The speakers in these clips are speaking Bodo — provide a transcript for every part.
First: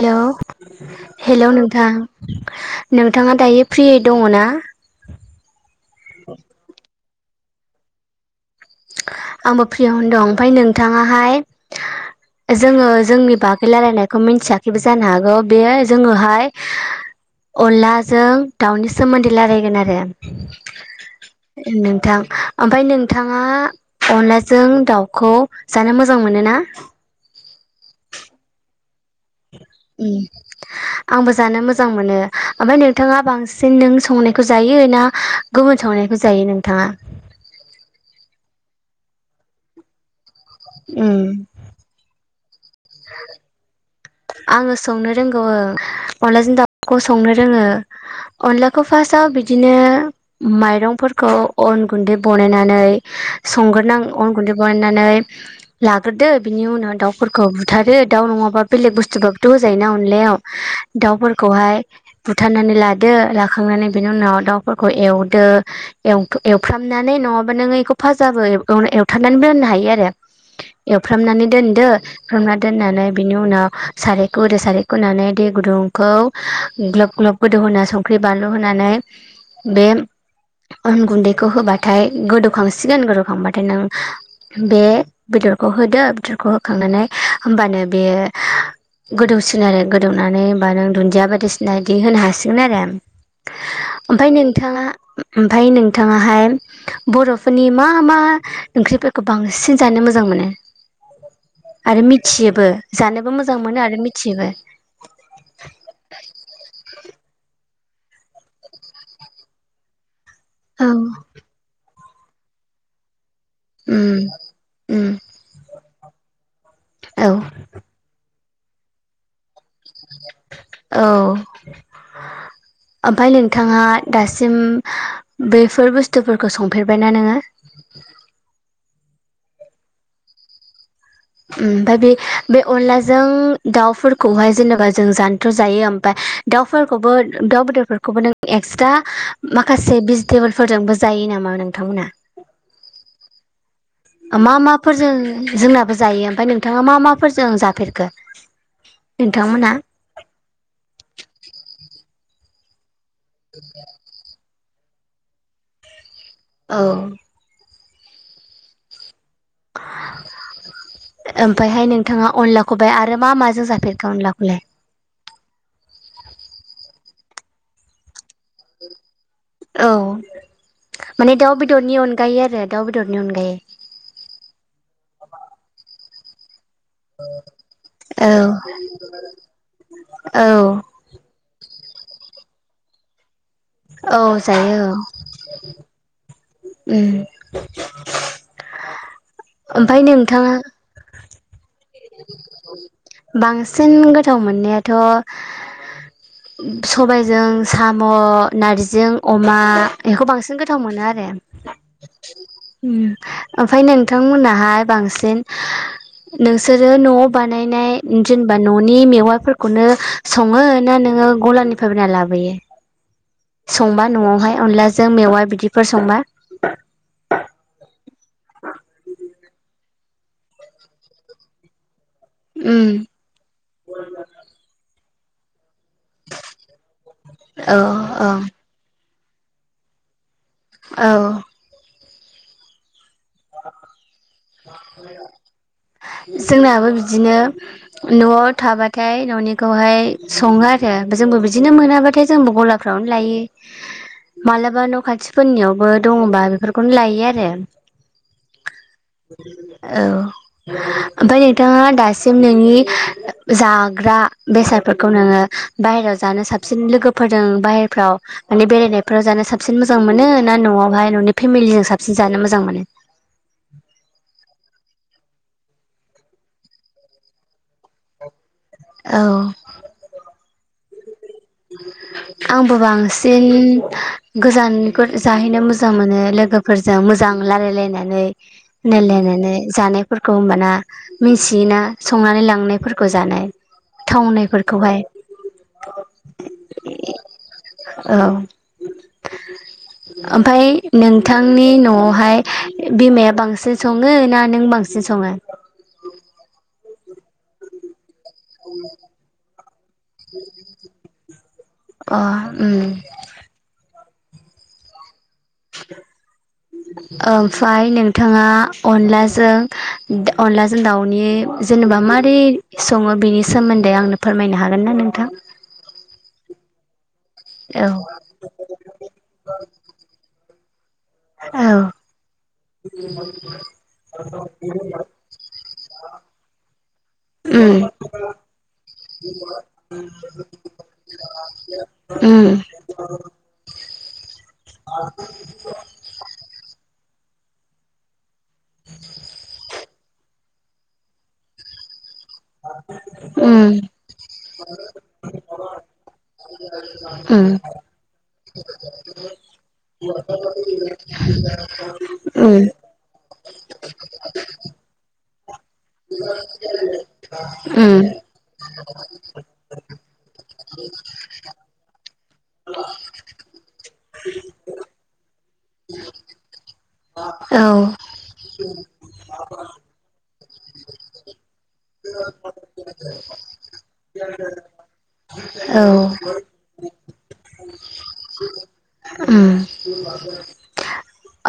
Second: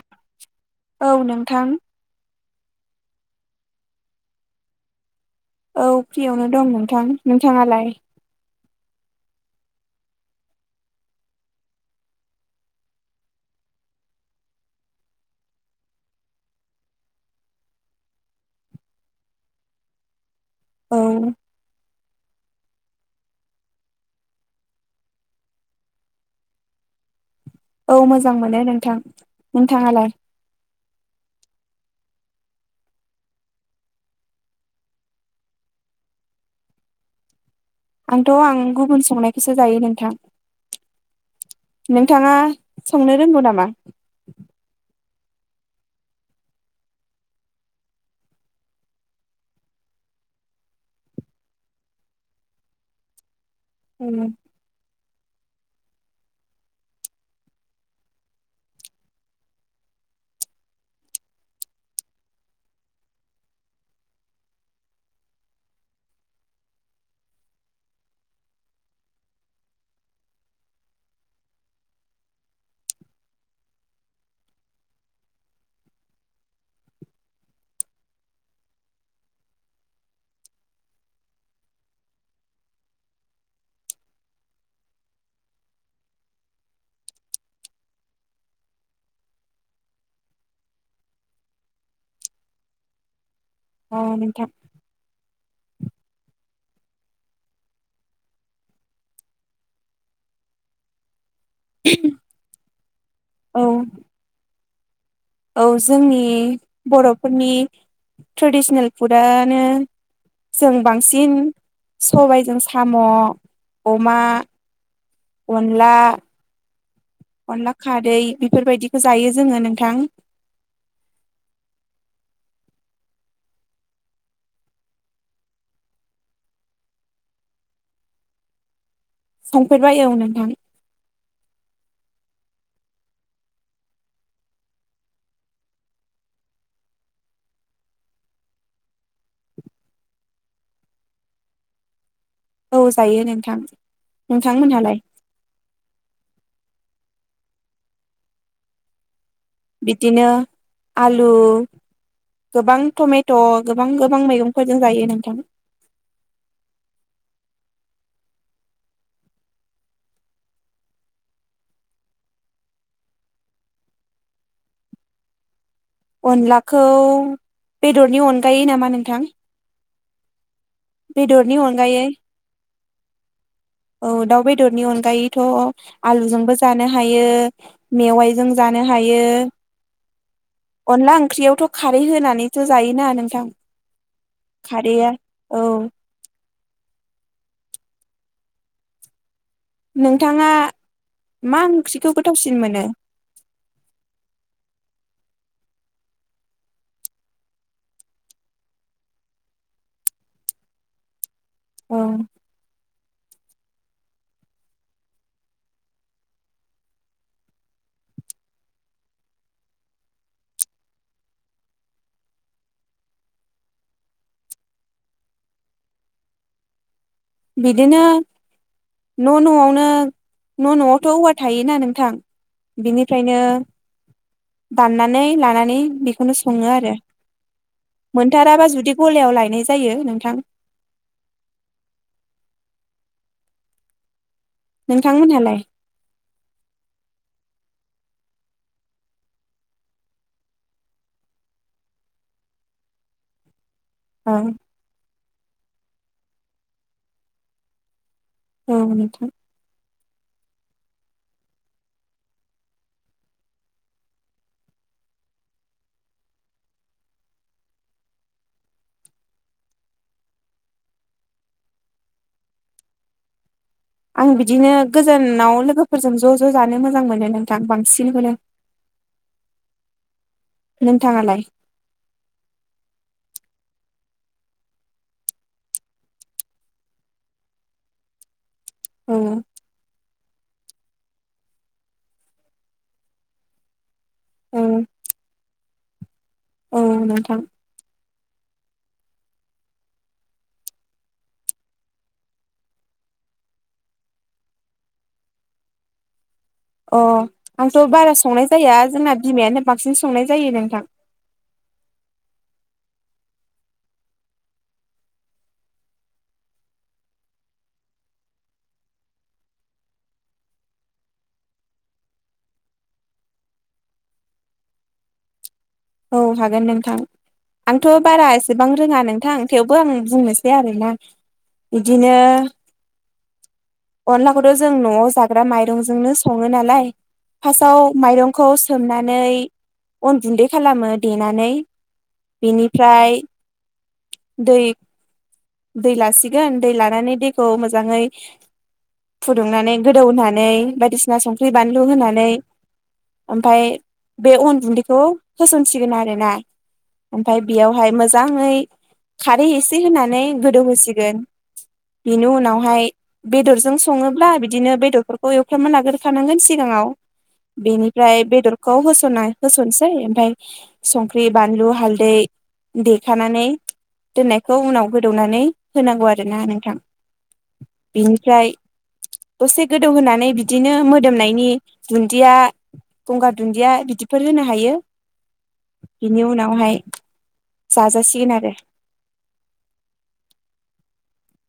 हेलौ हेलौ नोंथां नोंथाङा दायो फ्रियै दङ ना? औ फ्रियावनो दं नोंथां नोंथाङालाय आंबो फ्रिआवनो दं ओमफ्राय नोंथाङाहाय जोङो जोंनि बागै रायलायनायखौ मिथियाखैबो जानो हागौ बे जोङोहाय अनलाजों दाउनि सोमोन्दै रायलायगोन आरो औ [inaudible] नोंथां ओमफ्राय नोंथां आं अनलाजों दाउखौ जानो मोजां मोनो ना? औ मोजां मोनो नोंथां नोंथाङालाय उम आंबो जानो मोजां जां मोनो ओमफ्राय नोंथाङा बांसिन नों संनायखौ जायो ना गुबुन संनायखौ जायो नोंथाङा? आंथ' आं गुबुन संनायखौसो जायो नोंथां नोंथाङा संनो रोंगौ नामा आङो संनो रोंगौ ओ अनलाजों दाउखौ संनो रोङो अनलाखौ फार्स्टआव बिदिनो माइरंफोरखौ अन गुन्दै बनायनानै संग्रोनां अन गुन्दैखौ बानायनानै लाग्रोदो बिनि उनाव दाउफोरखौ बुथारो दाउ नङाबा बेलेग बुस्थुबबाबोथ' होजायोना अनलायाव दाउफोरखौहाय बुथारनानै लादो लाखांनानै बिनि उनाव दाउफोरखौ एवदो एवफ्रामनानै नङाबा नोङो बेखौ फाजाबो एवथारनानै दोननो हायो आरो एवफ्रामनानै दोनदो एवफ्रामनानै दोननानै बिनि उनाव सारायखौ होदो सारायख होनानै दै गुदुंखौ ग्लब ग्लब गोदौहा संख्रि बानलु होनानै बे आन गुन्दैखौ होबाथाय गोदौखांसिगोन गोदौखांबाथाय नों बे बेदरखौ होदो बेदरखौ होखांनानै होमबानो बे गोदौसिगोन आरो गोदौनानै होमबा नों दुन्दिया बायदिसिना बिदि होनो हासिगोन आरो अ ओमफ्राय नोंथां नोंथाङा ओमफ्राय नोंथाङाहाय बर'फोरनि मा मा ओंख्रिफोरखौ बांसिन जानो मोजां मोनो आरो मिथियोबो जानोबो मोजां औ मोनो आरो मिथियोबो। औ जोंनि बर'फोरनि ट्रेडिसनेल फुडआनो जों औ बांसिन सबायजों साम' उम अमा उम अनला औ अनला खारै बेफोरबायदिखो जायो जोङो नों औ ओमफाय नोंथाङा दासिम बेफोर बुस्थुफोरखौ संफेरबायना नोङो संफेरबाय औ नोंथां। ओमफाय बे बे अनलाजों दाउफोरखौहाय जेनेबा जों जानोथ जायो ओमफफ्राय दाउफोरखौबो दाउ बेदरफोरखौबो नों एक्सट्रा माखासे भेजिटेबोलफोरजोंबो जायो नामा नोंथांमोना? औ जायो नोंथां। ओ मा नोंथांमोनहालाय माफोरजों जोंनाबो जायो ओमफाय नोंथाङा मा मा फोरजों जाफेरखो? नोंथांमोना? बिदिनो आलु गोबां टमेट गोबां गोबां मैगंफोर जों जायो नोंथां। औ ओमफायहाय नोंथाङा अनलाखौ आरो मा माजों जाफेरगो अनलाखौलाय? अनलाखौ बेदरनि अनगायै नामा नोंथां? औ माने दाउ बेदरनि अनगायै आरो दाउ बेदरनि अनगायै औ दाउ बेदरनि अनगायैथ आलु जोंबो जानो हायो, मेवाइजों औ जानो हायो, औ अनला ओंख्रियावथ खारै होनानै जायोना नोंथां? औ जायो औ। खारैया औ उम [inaudible] नोंथाङा मा ओंख्रि बांसिन गोथाव मोननायाथ ओ सबाइजों साम', नारजिजों अमा बेखौ बांसिन गोथाव मोनो आरो। औ उम ओमफाय नोंथांमोननाहाय बांसिन नों सोरो नआव बानायनाय जेनेबा ननि मेवाफोरखौनो सङो ना नोङो गलानिफ्राय बायना लाबोयो। संबा नआवहाय अनलाजों मेवा बिदिफोर संबा। बिदिनो न नआवनो न नआवथ औवा थायोना नोंथां। उम बिनिफ्रायनो दानना नै लानानै बेखौनो सङो आरो औ औ मोनथाराबा जुदि गलायाव लायनाय जायो नोंथां। औ नोंथांमोनहालाय जोंनाबो बिदिनो न'आव थाबाथाय न'निखौहाय सङो आरो जोंबो बिदिनो मोनाबाथाय जोंबो गलाफ्रावनो लायो‌। औ मालाबा न' खाथिफोरनियावबो दङबा बेफोरखौनो लायो आरो ओं [inaudible] औ ओमफाय नोंथाङा दासिम नोंनि जाग्रा बेसादफोरखौ नोङो बाहेरायाव जानो साबसिन लोगोफोरजों बाहेरफ्राव माने बेरायनायफ्राव जानो साबसिन मोजां मोनो ना न'आवहाय ननि फेमिलिजों साबसिन जानो मोजां मोनो? आं बिदिनो गोजानाव लोगोफोरजों ज' ज' जानो मोजां मोनो नोंथां बांसिनखौनो। औ नोंथाङालाय? आंबो बांसिन गोजानखौ जाहैनो मोजां मोनो लोगोफोरजों मोजां लारायलायनानै। औ नालायनायनै जानाय फोरखौ होमबाना मिसियोना संनानै लांनायफोरखौ जानाय। औ थावनायफोरखौहाय [inaudible] औ नोंथां औ ओमफाय नोंथांनि न'आवहाय बिमाया बांसिन सङो ना नों बांसिन सङो? अ आंथ बारा संनाय जाया जोंना बिमायानो बांसिन संनाय जायो नोंथां। अ [unintelligible] ओमफाय नोंथाङा अनलाजों अनलाजों दाउनि जेनेबा मारै सङो बेनि सोमोन्दै आंनो फोरमायनो हागोन ना नोंथां। औ हागोन नोंथां। आंथ' औ बारा एसेबां रोङा नोंथां थेवबो आं बुंनो सै आरोना। औ बिदिनो अनलाखौथ' जों न'आव जाग्रा माइरंजोंनो सङो नालाय फासाव उम माइरंखौ सोमनानै अनगुन्दै खालामो देनानै उम बेनिफ्राय दै [unintelligible] दै लासिगोन दै ला नानै दैखौ मोजाङै फुदुंनानै गोदौनानै ऐ बायदिसिना संख्रि बानलु होनानै ओमफाय उम बे अन गुन्दैखौ होसनसिगोन आरोना ओमफाय उम बेयावहाय मोजाङै खारै एसे होनानै खौ होसिगोन बिनि उम उनावहाय बेदरजों संङोब्ला बिदिनो बेदरफोखौ एवफ्राम मोना खानांगोन सिगाङाव उम बेनिफ्राय बेदरखौ होस'ना होस'ननोसै ओमफ्राय संख्रि बानलु हाल्दै देखानानै दोननायखौ उनाव हो दौनानै होनांगौ आरोना नोंथां बेनिफ्राय औ दसे गोदौहोनानै बिदिनो मोदोमनायनि दुन्दिया गंगार दुन्दिया बिदिफोर होनो हायो बिनि उनावहाय औ जाजासिगोन आरो उम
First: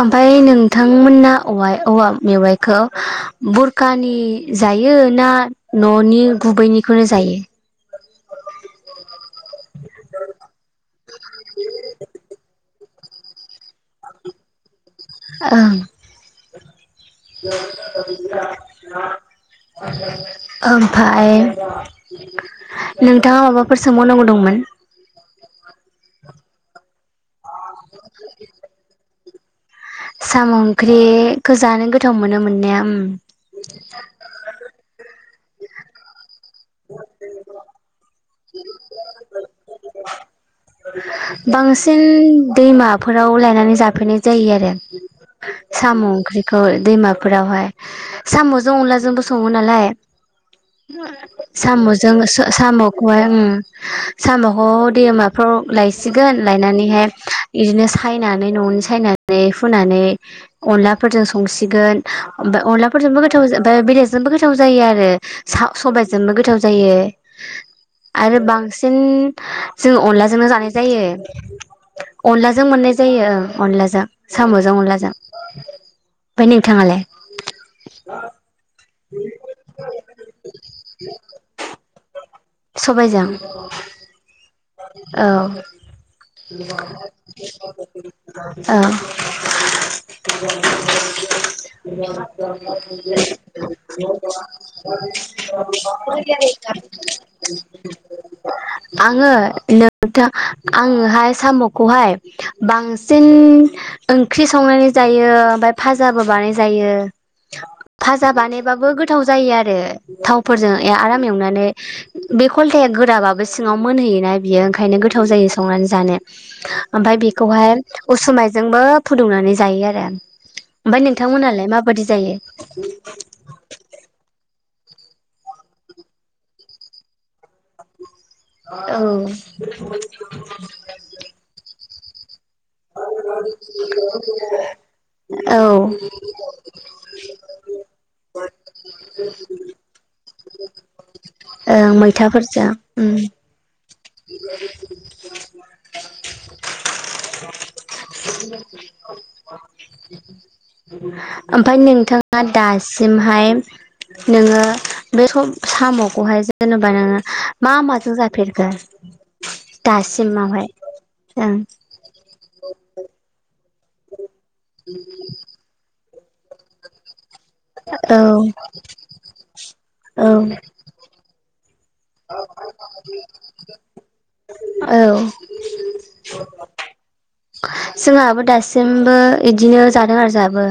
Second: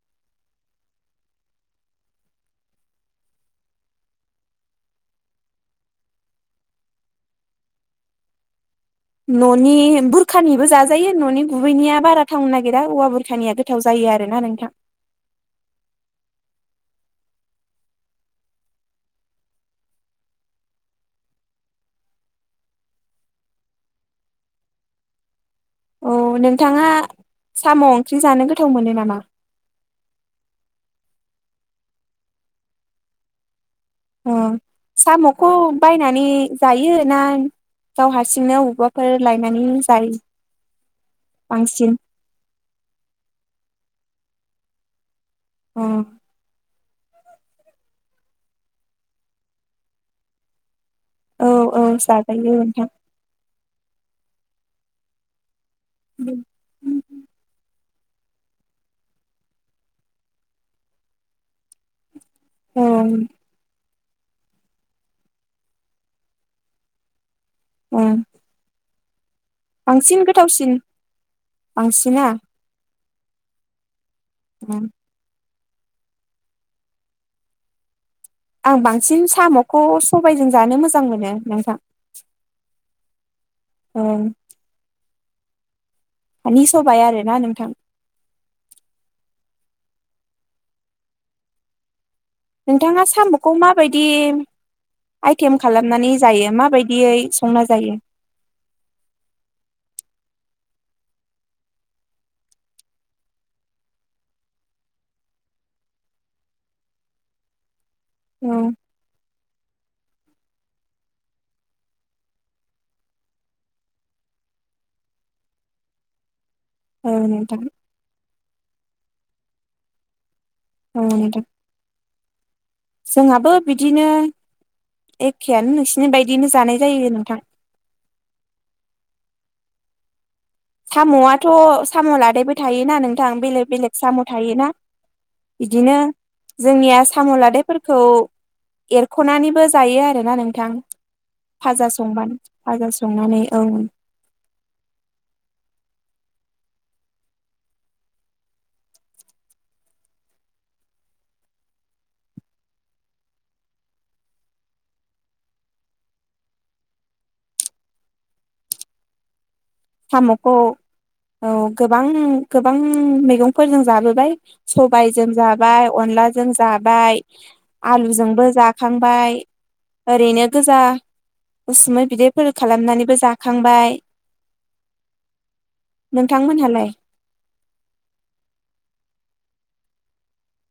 ओमफाय नोंथांमोना औव औवा मेवाइखौ बुरखानि जायो ना न'नि गुबैनिखौनो जायो? न'नि बुरखानिबो जाजायो न'नि गुबैनिया बारा थावनो नागिरा औवा बुरखानिया गोथाव जायो आरोना नोंथां ओं [unintelligible] ओमफाय नोंथाङा माबाफोर सोंबाव नांगौ दंमोन? औ नोंथाङा साम' ओंख्रि जानो गोथाव मोनो नामा? साम' ओंख्रिखौ जानो गोथाव मोनो मोननाया उम अ साम'खौ बायनानै जायो ना गावहा [unintelligible] बांसिन दैमाफोराव लायनानै जाफैनाय जायो आरो औ साम' ओंख्रिखौ दैमाफोरावहाय साम'जों अनला जोंबो संङो नालाय औ साम'जों जाजायो साम' नोंथां उम साम'खौ दैमाफ्राव लायसिगोन लायनानैहाय बिदिनो सायनानै न'नि सायनानै फुनानै अनला फोरजों संसिगोन। ओमफाय औ अनलाफोरजोंबो गोथाव जा ओमफाय बेदर जोंबो गोथाव जायो आरो सा सबाय जोंबो गोथाव जायो। ओं आरो बांसि उम। जोंङो बांसिन अनला जोंनो जानाय गोथावसिन जायो बांसिना अनलाजों माने जायो अनलाजों। साम'जों अनलाजों। ओमफाय नोंथांङालाय? आं बांसिन साम'खौ सबायजों जानो मोजां मोनो नोंथां। सबाय जों। ओं औ। [unintelligible] अ। [unintelligible] हानि सबाय आरोना नोंथां नोंथाङा साम'खौ माबायदि आइटेम खालामनानै जायो माबायदियै [unintelligible] संना जायो आंङो [unintelligible] आंङोहाय साम'खौहाय बांसिन ओंख्रि संनानै जायो ओमफ्राय फाजाबो बानाय जायो। फाजा औ बानायबाबो गोथाव जायो आरो। थावफोरजों ए आराम एवनानै बे खलथाया गोराबाबो सिङाव मोनहैयोना। बियो ओंखायनो गोथाव जायो संनानै जानो। औ ओमफाय नोंथां बेखौहाय उसुमाय जोंबो फुदुंनानै जायो आरो। औ ओमफाय नोंथां नोंथांमोनहालाय माबायदि जायो? जोंहाबो बिदिनो एखेयानो नोंसिनि बायदियैनो जानाय जायो नोंथां। औ। [unintelligible] साम'आथ' साम' लादायबो थायोना नोंथां बेलेग बेलेग साम' थायोना औ बिदिनो जोंनिया साम' लादायफोरखौ एरख'नानैबो जायो आरोना नोंथां फाजा संना मैथाफोरजों फाजा संनानै ओं। [unintelligible] ओमफ्राय नोंथाङा दासिमहाय नोंङो बे सम साम'खौहाय जेनेबा नोंङो मा माजों जाफेरखो? [inaudible] साम'खौ दासिमावहाय औ ओं गोबां गोबां मैगं फोरजों जाबोबाय सबायजों जाबाय अनला जों जाबाय। औ आलुजोंबो जाखांबाय औ ओरैनो गोजा उसुमै बिदैफोर खालामनानैबो जाखांबाय। औ नोंथांमोनहालाय [inaudible] जोंहाबो दासिमबो इदिनो जादों आरो जाहाबो।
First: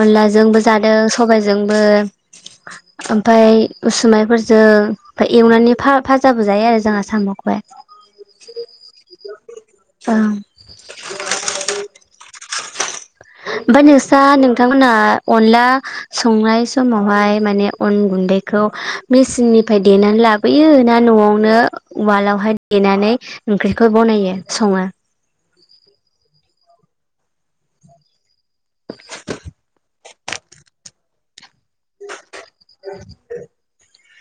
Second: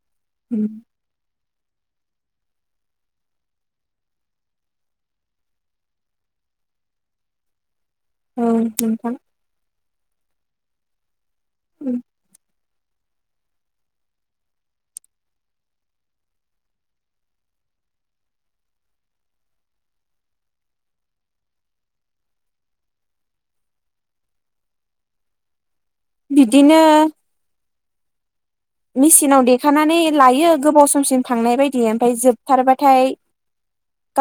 अनलाजोंबो जादों सबायजों जोंबो ओमफाय उसुमाइफोरजों ओमफ्राय एवनानै फा फाजाबो जायो आरो जोंहा साम'खौहाय। औ नोंथां । औ उ ओमफाय नोंसा नोंथांमोनहा अनला संनाय समावहाय माने अन गुन्दैखौ मेचिननिफाय देनानै लाबोयो ना न'आवनो उवालावहाय देनानै ओंख्रिखौ बनायो सङो? बिदिनो मेसिनाव देखानानै लायो गोबाव समसिम थांनाय बायद दि ओमफाय जोबथारबाथाय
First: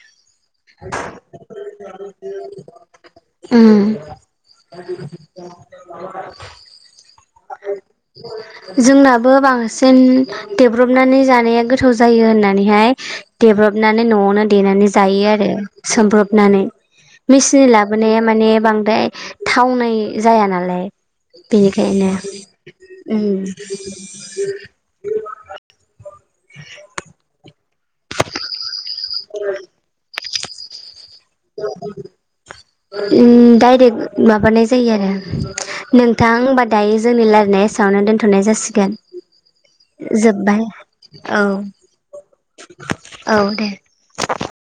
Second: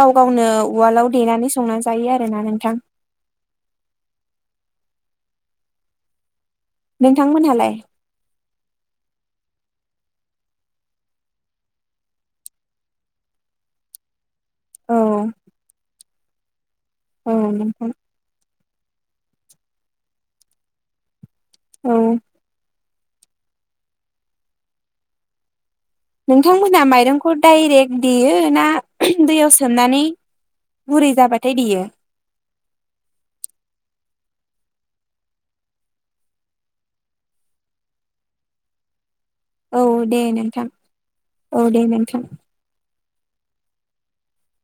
गाव गावनो उवालआव देनानै संनानै जायो आरोना नोंथां । उम [unintelligible] नोंथांमोनहालाय? जोंनाबो बांसिन देब्रबनानै जानाया गोथाव जायो होननानैहाय देब्रबनानै न'आवनो देनानै औ जायो आरो सोमब्रबनानै औ मेसिननि नोंथां लाबोनाया माने बां द्राय थावनाय जाया नालाय । औ बेनिखायनो उम नोंथांमोहा माइरंखौ डाइरेक्ट देयो ना दैयाव सोमनानै [inaudible] जाबाथाय देयो उ डायरेक्ट माबानाय जायो आरो नोंथां होमबा दायो जोंनि लायरायनाया एसेयावनो दोनथ'नाय जासिगोन औ । दे जोब्बाय नोंथां औ दे नोंथां । औ दे ।